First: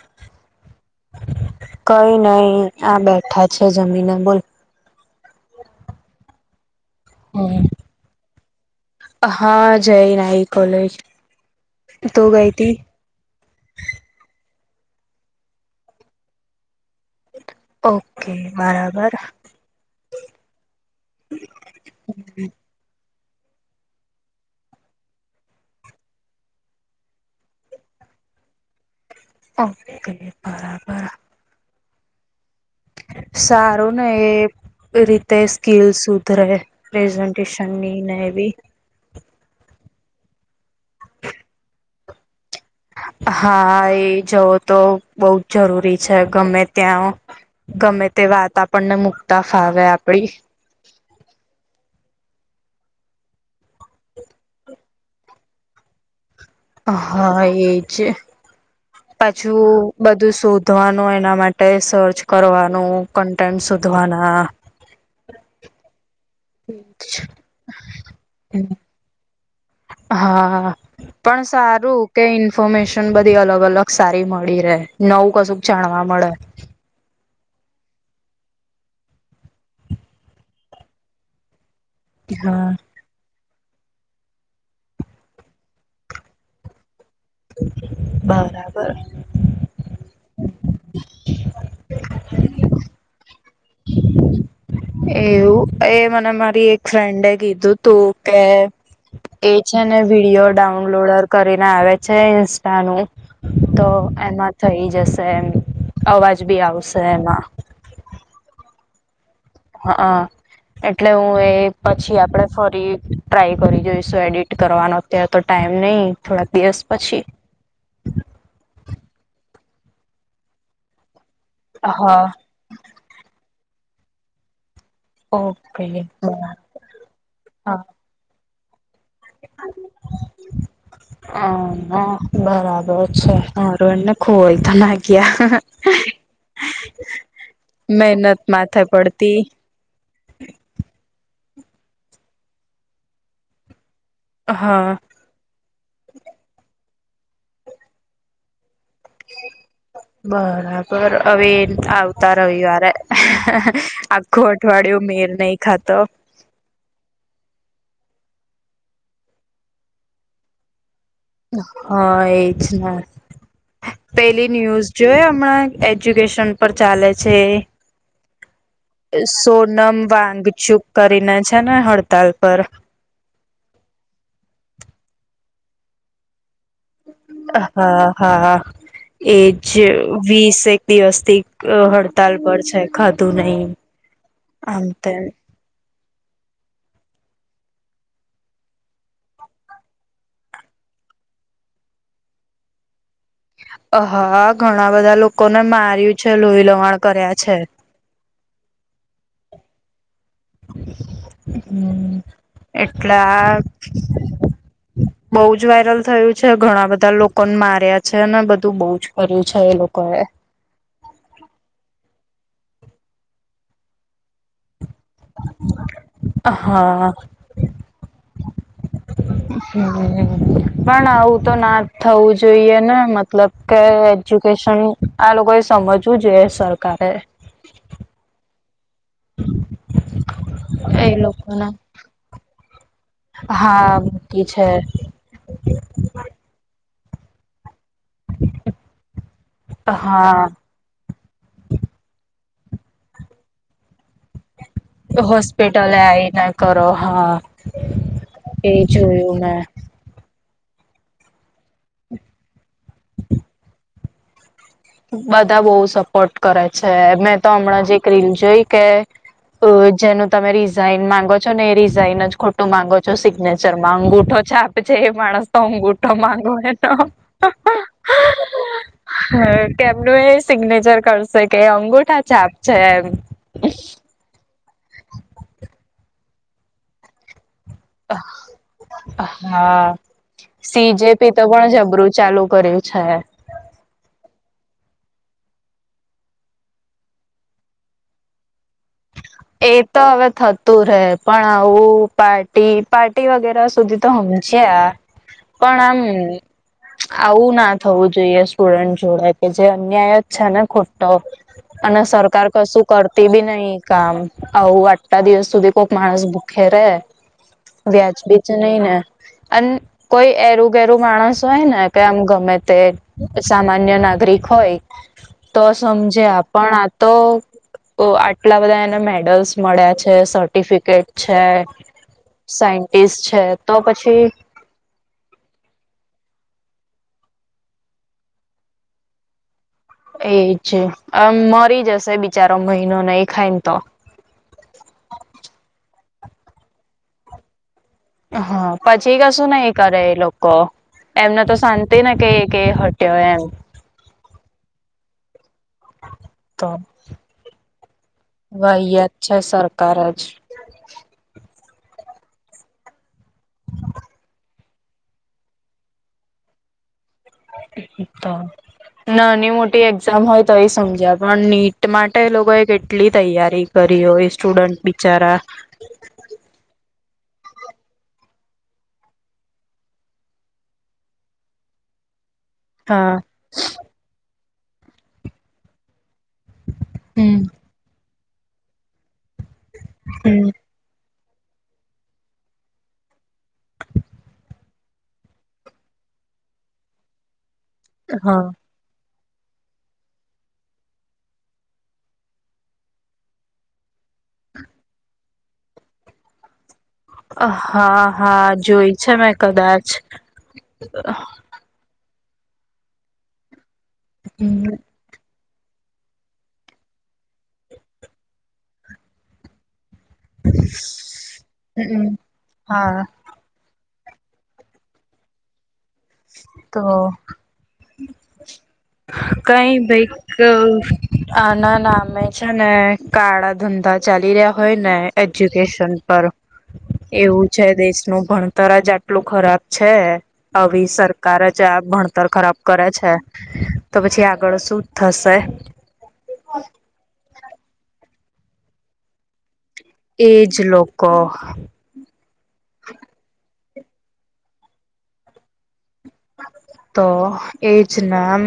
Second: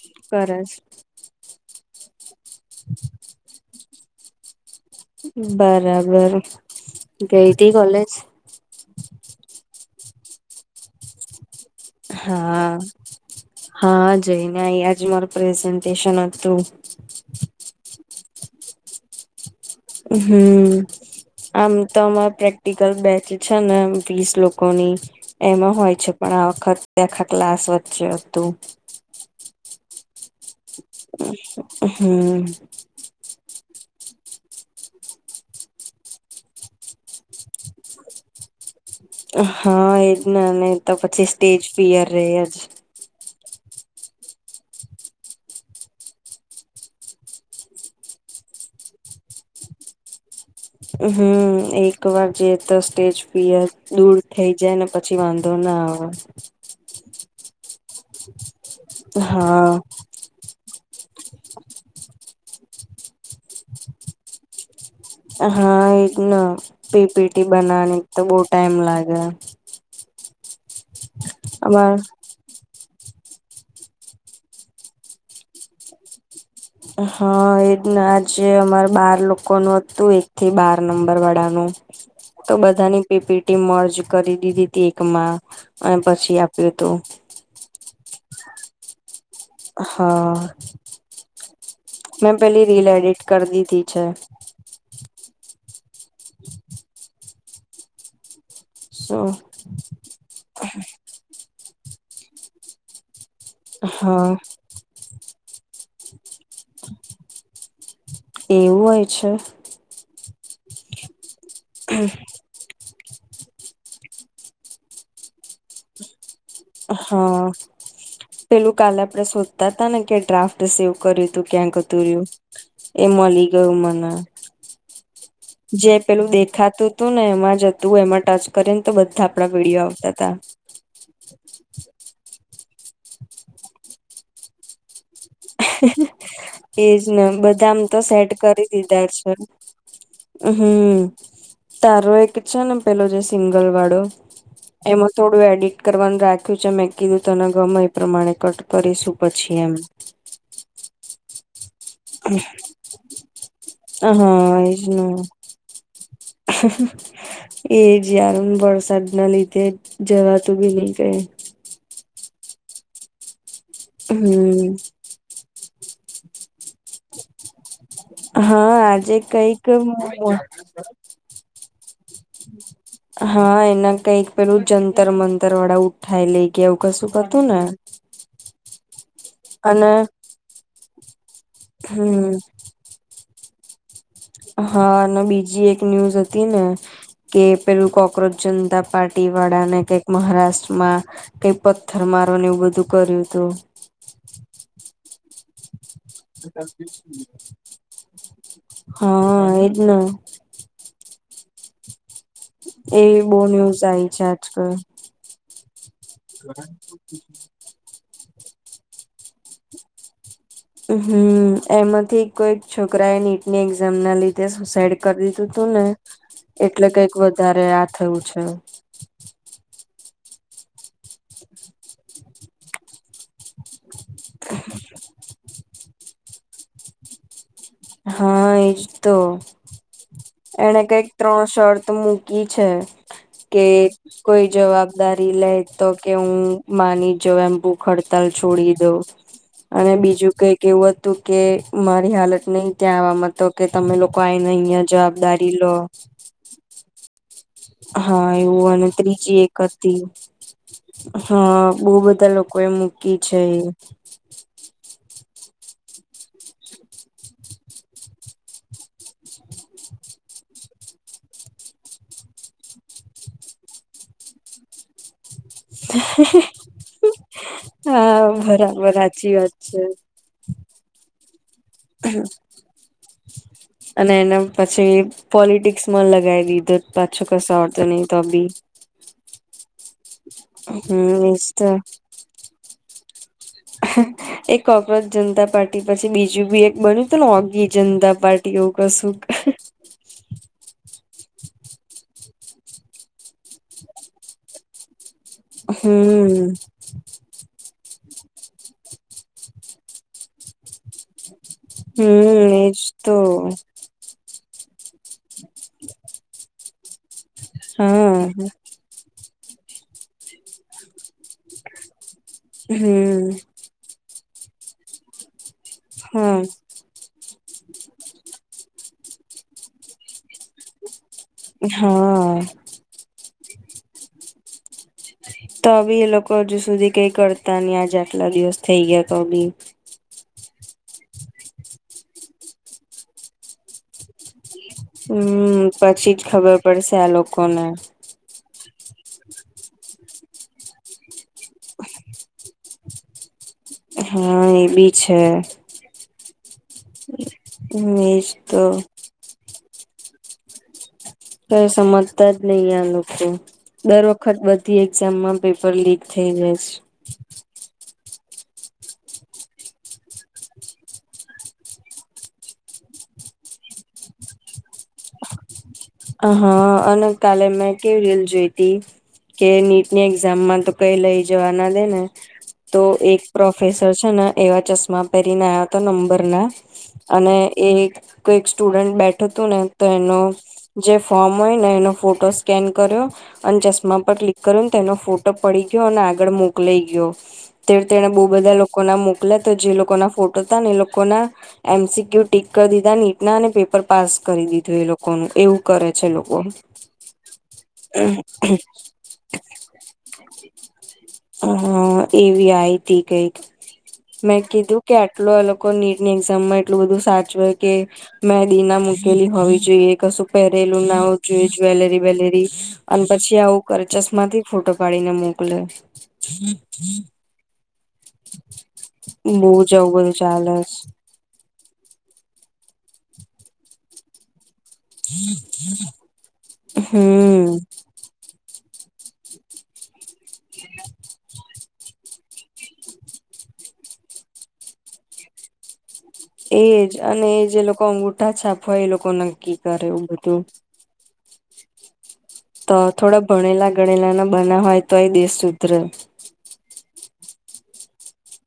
શું કરૃ છે.? કઈ નહી આ બેઠા છે જમીન બોલ? બરાબર ગઈ હમ હતી કોલેજ? હા જય નાઈ કોલેજ. તું ગઈ તી હા હા જઈને, અયા જ માર પ્રેઝન્ટેશન હતું. ઓકે બરાબર હમ આમ તો અમારે પ્રેક્ટિકલ બેચ છે ને વીસ લોકોની એમાં હોય છે. પણ આ વખત આખા ક્લાસ વચ્ચે હતું. ઓકે બરાબર હમ સારું ને એ રીતે સ્કીલ સુધરે પ્રેઝન્ટેશન ની ને એવી. હા એજ ના નહી તો પછી સ્ટેજ પિયર રે જ. હા એ જવો તો બહ જ જરૂરી છે. ગમે ત્યાં ગમે તે વાત આપણને મુકતા ફાવે આપડી. હમ એક વાર જે તો સ્ટેજ ફિયર દૂર થઈ જાય ને પછી પછી વાંધો ના આવે. હા એજ પાછું હા બધું શોધવાનું એના માટે સર્ચ કરવાનુ કન્ટેન્ટ શોધવાના હ હા એજ ન પી પેટી બનાવવાની તો બહ ટાઈમ લાગે હા પણ સારુ અમાર કે ઇન્ફોમેશન બધી અલગ અલગ સારી મળી રહે નવુ કશુક જાણવા મળે હા એજ ના આજે અમાર બાર લોકોનું હતુ, એક થી બાર નંબર વાળાનુ તો હા બધાની પીપીટી મર્જ કરી દીધી હતી એકમાં અને પછી આપ્યું હતુ. બરાબર હા હ મે પેલી રીલ એડિટ કરી દીધી છે. એવું એ મને મારી એક ફ્રેન્ડ એ કીધુ તુકે શું એ છેને, વિડીિયો ડાઉનલોડ કરીને આવે છે ઇન્સ્ટાનુ તો હા એમા થઈ જશે એમ અવાજ બી આવશે એમા એવુ હોય છે. હા એટલે હુએ, પછી આપડે ફરી ટ્રાય કરી જોઈશુ, એડિટ કરવાનો અત્યારે તો ટાઈમ નહી થોડાક દિવસ પછી હા પેલુ કાલે આપણેે શોધતા હતાા, ને કે ડ્રાફ્ટ સેવ કર્યુ તુ ક્યાક અતુર્યુ હા એ મળી ગયુ મને જે ઓકે પેલું બરાબર દેખાતુ હતુ, ને એમાં જ હા હતુ એમાં ટચ કરી ને તો બધા આપડા ભીડીયો આવતા હતા. હ બરાબર છે, મારુ એને ખોય તો ના ગયા એજ ને બધામ તો સેટ મહેનત કરી માથે દીધા છે. પડતી હમ તારો એક છેને, પેલો જે સિંગલ વાળો હા એમાં થોડું એડિટ કરવાનુ રાખ્યુ છેમે, કીધુ, તને ગમે એ પ્રમાણે કટ કરીશું પછી એમ બરાબર હવે આવતા રવિવારે આખું હા અઠવાડિયુ મેર નહી ખાતો એ જ યાર વરસાદ ના લીધે જવાતું બી નહી કહે હા એજ પેલી હમ ન્યૂઝ જો એ હમણાં એજ્યુકેશન પર ચાલે છે. હા આજે કઈક સોનમ વાગચૂક કરીને છે ને હડતાલ પર હા એના કઈક પેલુ જતર મતર વાળા ઉઠાઈ લઈ ગયા એવું કશુ હતુ ને હા હા એજ અને વીસેક દિવસ થી હડતાલ હમ પર છે. ખાધુ નહી આમ હા અને તેમ બીજી એક ન્યૂઝ હતી, ને કે પેલુ કોક્રોચ જનતા પાર્ટ વાળા ને કઈક મહારાષ્ટ્રમા કઈ પથ્થર મારવાને એવુ બધુ કર્યુ હતુ. અ હા ઘણા બધા લોકોને માર્યુ છે, લોહી લવાણ કર્યા છે. હા એજ હમ એ બહુ એટલા ન્યૂઝ આવી છે આજકાલ બઉુ જ વાયરલ થયુ છે, ઘણા બધા લોકોને માર્યા છે ને બધું બહુ જ કર્યુ છે, એ લોકો એ હમ એમાંથી કોઈ છોકરા, એ નીટની એક્ઝામના લીધે સુસાઈડ કરી દીધું તું ને એટલે હા. કંઈક વધારે આ થયું છે. હા પણ આવું તો ના થવું જોઈએ ને મતલબ કે, એજ્યુકેશન આ લોકો એ સમજવું જોઈએ સરકારે, હા એજ તો એને કંઈક ત્રણ શર્ત મૂક, છે કે હા મૂકી કોઈ છે જવાબદારી, લે તો કે હું માની જાઉ અને ભુખહડતાલ છોડી દઉં, અને બીજું હા કઈક એવું હતું કે મારી હાલત નહી, ત્યાં આવામાં તો કે તમે લોકો આઈને અહં, હોસ્પિટલ આવી ના કરો હા, હા એવું એ અને જોયું ત્રીજી એક, મેં હા બહુ બધા લોકો એ મૂકી છે. બધા બહુ સપોર્ટ કરે છે મેં તો હમણાં જે રીલ જોઈ કે, જેનું તમે રિઝાઈન માંગો છો ને એ રિઝાઇન જ ખોટું માંગો છો સિગ્નેચરમાં અંગુઠો છાપ, છે માણસ, અંગુઠો માંગુ હા બરાબર સાચી વાત હા, છે એ સિગ્નેચર કરશે કે અંગુઠા છાપ છે એવું, અને, પછી પોલિટિક્સમાં લગાવી, પાછો કશું આવડતા નહી તો પણ, હા સીજેપી તો પણ જબરૂું ચાલુ કર્યું છે. હા. એક કોકરોજ જનતા પાર્ટી પછી બીજું પણ એક બન્યું હતુંને ઓઘી જનતા પાર્ટી એવું કશું. એ તો હવે થતું રહેે પણ આવું પાર્ટી વગેરે સુધી, તો સમજ્યા પણ આમ હમ આવું ના, થવું જોઈએ સ્ટુડન્ટ જોડે કે જે અન્યાય જ છે ને ખોટો. અને સરકાર હમ એજ કશું તો કરતી પણ નહી. કામ આવું આટલા દિવસ સુધી કોઈક માણસ ભૂખે રહે, વ્યાજબી હા જ નહીં ને. અને કોઈ એરું ઘેરું માણસ હોય ને કે આમ ગમે તે, હમ સામાન્ય નાગરિક હોય તો સમજે હા આ તો, ઓ આટલા બધા એને મેડલ્સ મળ્યા છે સર્ટિફિકેટ, છે હા સાયન્ટિસ્ટ છે તો પછી, તો પણ એ લોકો હજુ સુધી કશું કરતા નહી આજે આટલા દિવસ થઈ ગયા તો પણ, એ છે આમ મરી જશે બિચારો મહિનો ને એ ખાઈ ને તો. હમ પછી જ ખબર પડશે આ લોકોને. હા પછી કશું નહી કરે એ લોકો. એમને તો શાંતિ ને કે હટ્યોય એવું. હા એ પણ છે. તો એજ તો, વાહિયાત છે સરકાર જ. કઈ સમજતા જ નહી આ લોકો. દર વખત બધી એક્ઝામમાં પેપર લીક થઇ જાય છે. તો. નાની મોટી એક્ઝામ હોય તો એ સમજ્યા પણ નીટ માટે એ લોકોએ કેટલી તૈયારી, કરીયો એ સ્ટુડન્ટ બિચારા. હા અને કાલે મેં કેવી રીલ જોઈતી. કે નીટની એક્ઝામમાં તો કઈ લઈ જવાના દે ને. તો હા એક પ્રોફેસર છે ને એવા ચશ્મા પહેરીને આવયા તો નંબર ના. અને હમ એ કોઈ સ્ટુડન્ટ બેઠો હતું ને તો એનો હમ જે ફોર્મ હોય ને એનો ફોટો સ્કેન કર્યો. અને ચશ્મા પર ક્લિક કરીને તેનો ફોટો પડી ગયો અને આગળ મોકલાઈ ગયો. તે તેને બહુ હા. બધા લોકો ના મોકલ્યા તો જે લોકોના ફોટો ત ને એ લોકોના. એમસીક્યુ ટીક કરી દીધા નીટના અને પેપર પાસ કરી દીધું એ લોકોનું એવું કરે છે લોકો. હા હા જોઈ છે મેં કદાચ. હા એવી આય તી ગઈ, મેં હમ કીધું કે એટ એ લોકો નીટ ની એક્ઝામ માં એટલું બધું સાચવેય કે મેદી ના મૂકેલી હોવી જોઈએ કશું પહેરેલું નાવું જોઈએ જ્વેલેરી હમ વેલેરી, અને હા પછી ત્યા આવું કરે ચશ્માથી ફોટો પાડીને મોકલે. તો, બહુ કઈ જ આવું ભાઈક બધું ચાલે આ ના નામે છે ને કાળા ધંધા ચાલી રહ્યા હોય ને એજ્યુકેશન પર. એવું હમ છે દેશનું ભણતર જ આટલું ખરાબ છે, આવી કરે છે આ ભણતર ખરાબ કરે છે, તો પછી આગળ શું જ થશે. એજ અને એ જે લોકો અંગુઠા છાપ હોય એ લોકો નક્કી કરે એવું બધું એજ લોકો. તો થોડા ભણેલા ગણેલા ના બના હોય તો એ દેશ સુધરે. તો એજ નામ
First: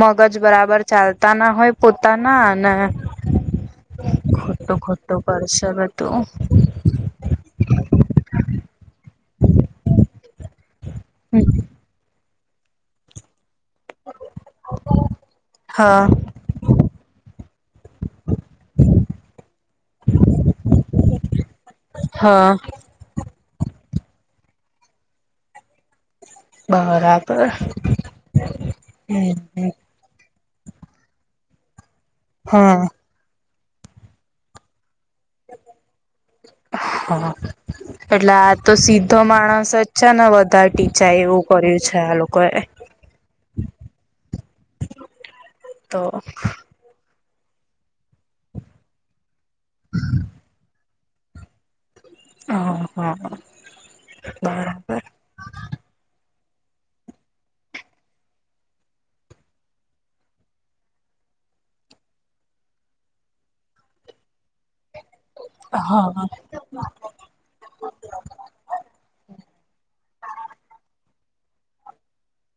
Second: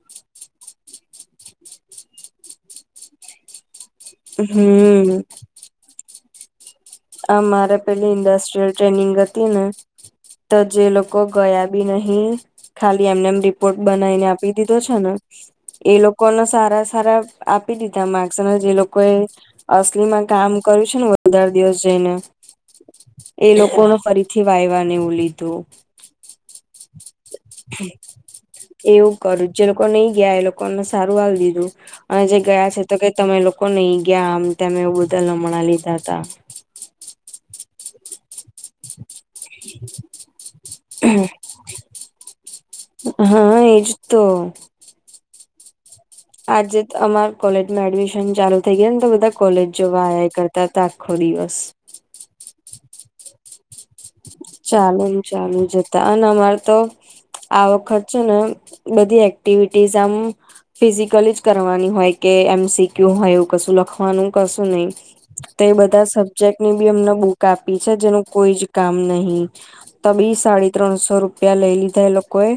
મગજ બરાબર ચાલતા ના હોય પોતાના અને ખોટો હમ ખોટો કરશવા તો. આ મારે પેલી ઇન્ડસ્ટ્રીયલ ટ્રેનિંગ હતી ને, તો જે લોકો ગયા બી નહી, ખાલી એમને એમ રિપોર્ટ બનાને આપી દીધો છે ને. એ હા લોકોને સારા સારા આપી દીધા માર્ક્સને જે લોકો એ અસલી માં કામ કર્યું છે ને. દિવસ જઈને, હા એ લોકો ન ફરીથી વાયવાને એવું લીધું. બરાબર એવું કરું જે લોકો નહી ગયા એ લોકો ને સારું આવી દીધું, અને જે ગયા હા છે તો ક તમે લોકો નઈ ગયા આમ તેમમે એવું બધા હમણાં લીધા હતા. હ એટલે તો સીધો માણસ જ છે ને વધારે ટીચાય એવું કર્યું છે આ લોકો એ. હા એજ તો. તો આજે અમાર કોલેજમાં એડમિશન ચાલુ થઈ ગયા ને તો બધા કોલેજ જોવા આ કરતા હતા. ખો દિવસ. હહા, હ બ ચાલુ ને ચાલુ જતા અને અમારે તો આ વખત છે ને બધી એક્ટિવિટીસ આમ ફિઝિકલી જ કરવાની હોય કે એમસીક્યુ હોય એવું કશું લખવાનું કશું નહી. તો એ બધા હા સબ્જેક્ટની બી અમને બુક આપી છે જેનું કોઈ જ કામ નહી. ત બી સાડી ત્રણસો રૂપિયા લઈ લીધા એ લોકોએ.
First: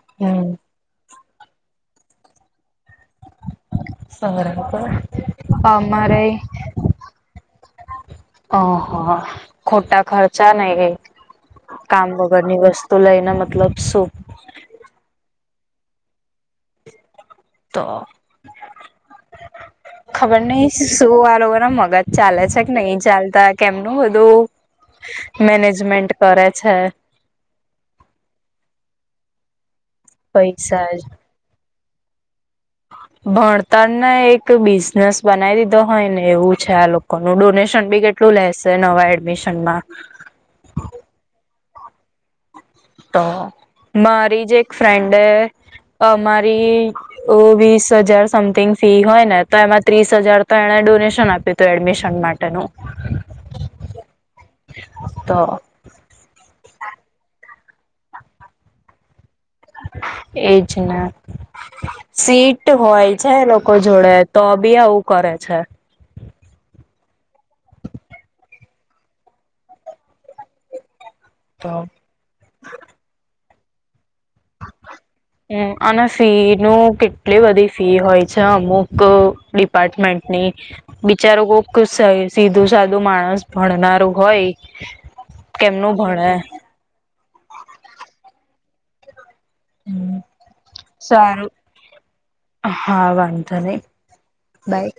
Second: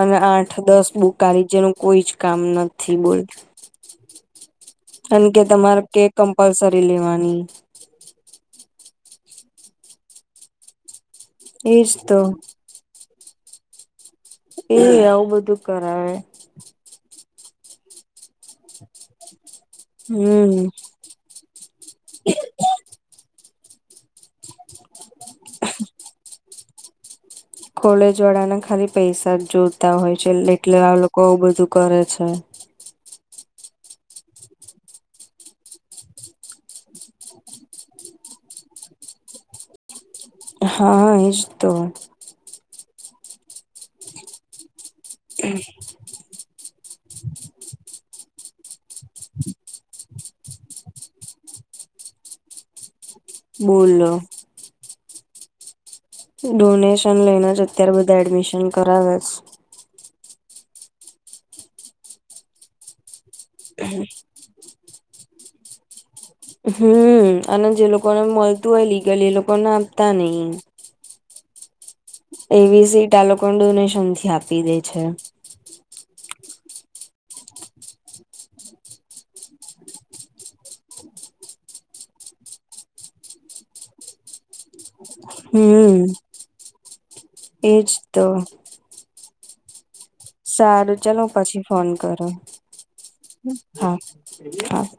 અને હમ આઠ દસ બુકારી જેનું કોઈ જ કામ નથી બોલતી. સરે. કાર કે તમારે કેક કમ્પલસરી લેવાની. ઓહ ખોટા ખર્ચા ને એ. એજ કામ તો વગર ની વસ્તુ લઈને મતલબ શું.? એ આવું બધું કરાવે. તો ખબર હમ નહી. શું આરો ના મગજ ચાલે છે કે નહી ચાલતા કેમનું બધું.? મેનેજમેન્ટન્ટ કરે છે. કોલેજ વાળાને ખાલી પૈસા જ જોતા હોય છે એટલે પૈસા આ જ લોકો આવું બધું. કરે છે. ભણતર ને એક બિઝનેસ બનાવી દીધો હોય ને એવું છે આ લોકો. નું ડોનેશન બી કેટલું લેશે નવા એડમિશન માં. હા એજ તો. તો મારી જ એક ફ્રેન્ડે અમારી ઓ વીસ હજાર સમથિંગ ફી હોય ને તો એમાં ત્રીસ હજાર તો એણેને ડોનેશન આપ્યું. એડમિશન માટે ને બોલલો. તો. ડોનેશન લઈને જ અત્યારે બધા એડમિશન કરાવે છે. એજ સીટ. હોય છે લોકો જોડે તો બી આવું કરે છે. હમ અને જે લોકોને મળતું હોય લીગલ એ લોકોને આપતા નહી. તો. એવી સીટ આલોકોન ડોનેશન થી આપી દે છે. હમ અને ફી ન કેટલી બધી ફી હોય છે અમુક તો ડિપાર્ટમેન્ટની.? બિચારો કોક સીધું સાધું માણસ ભણનારું હોય કેમનું હમ ભણેે. એજ તો. સારું ચાલો સારું પછી ફોન કરો હા વાંધો નહી હા હા. બાય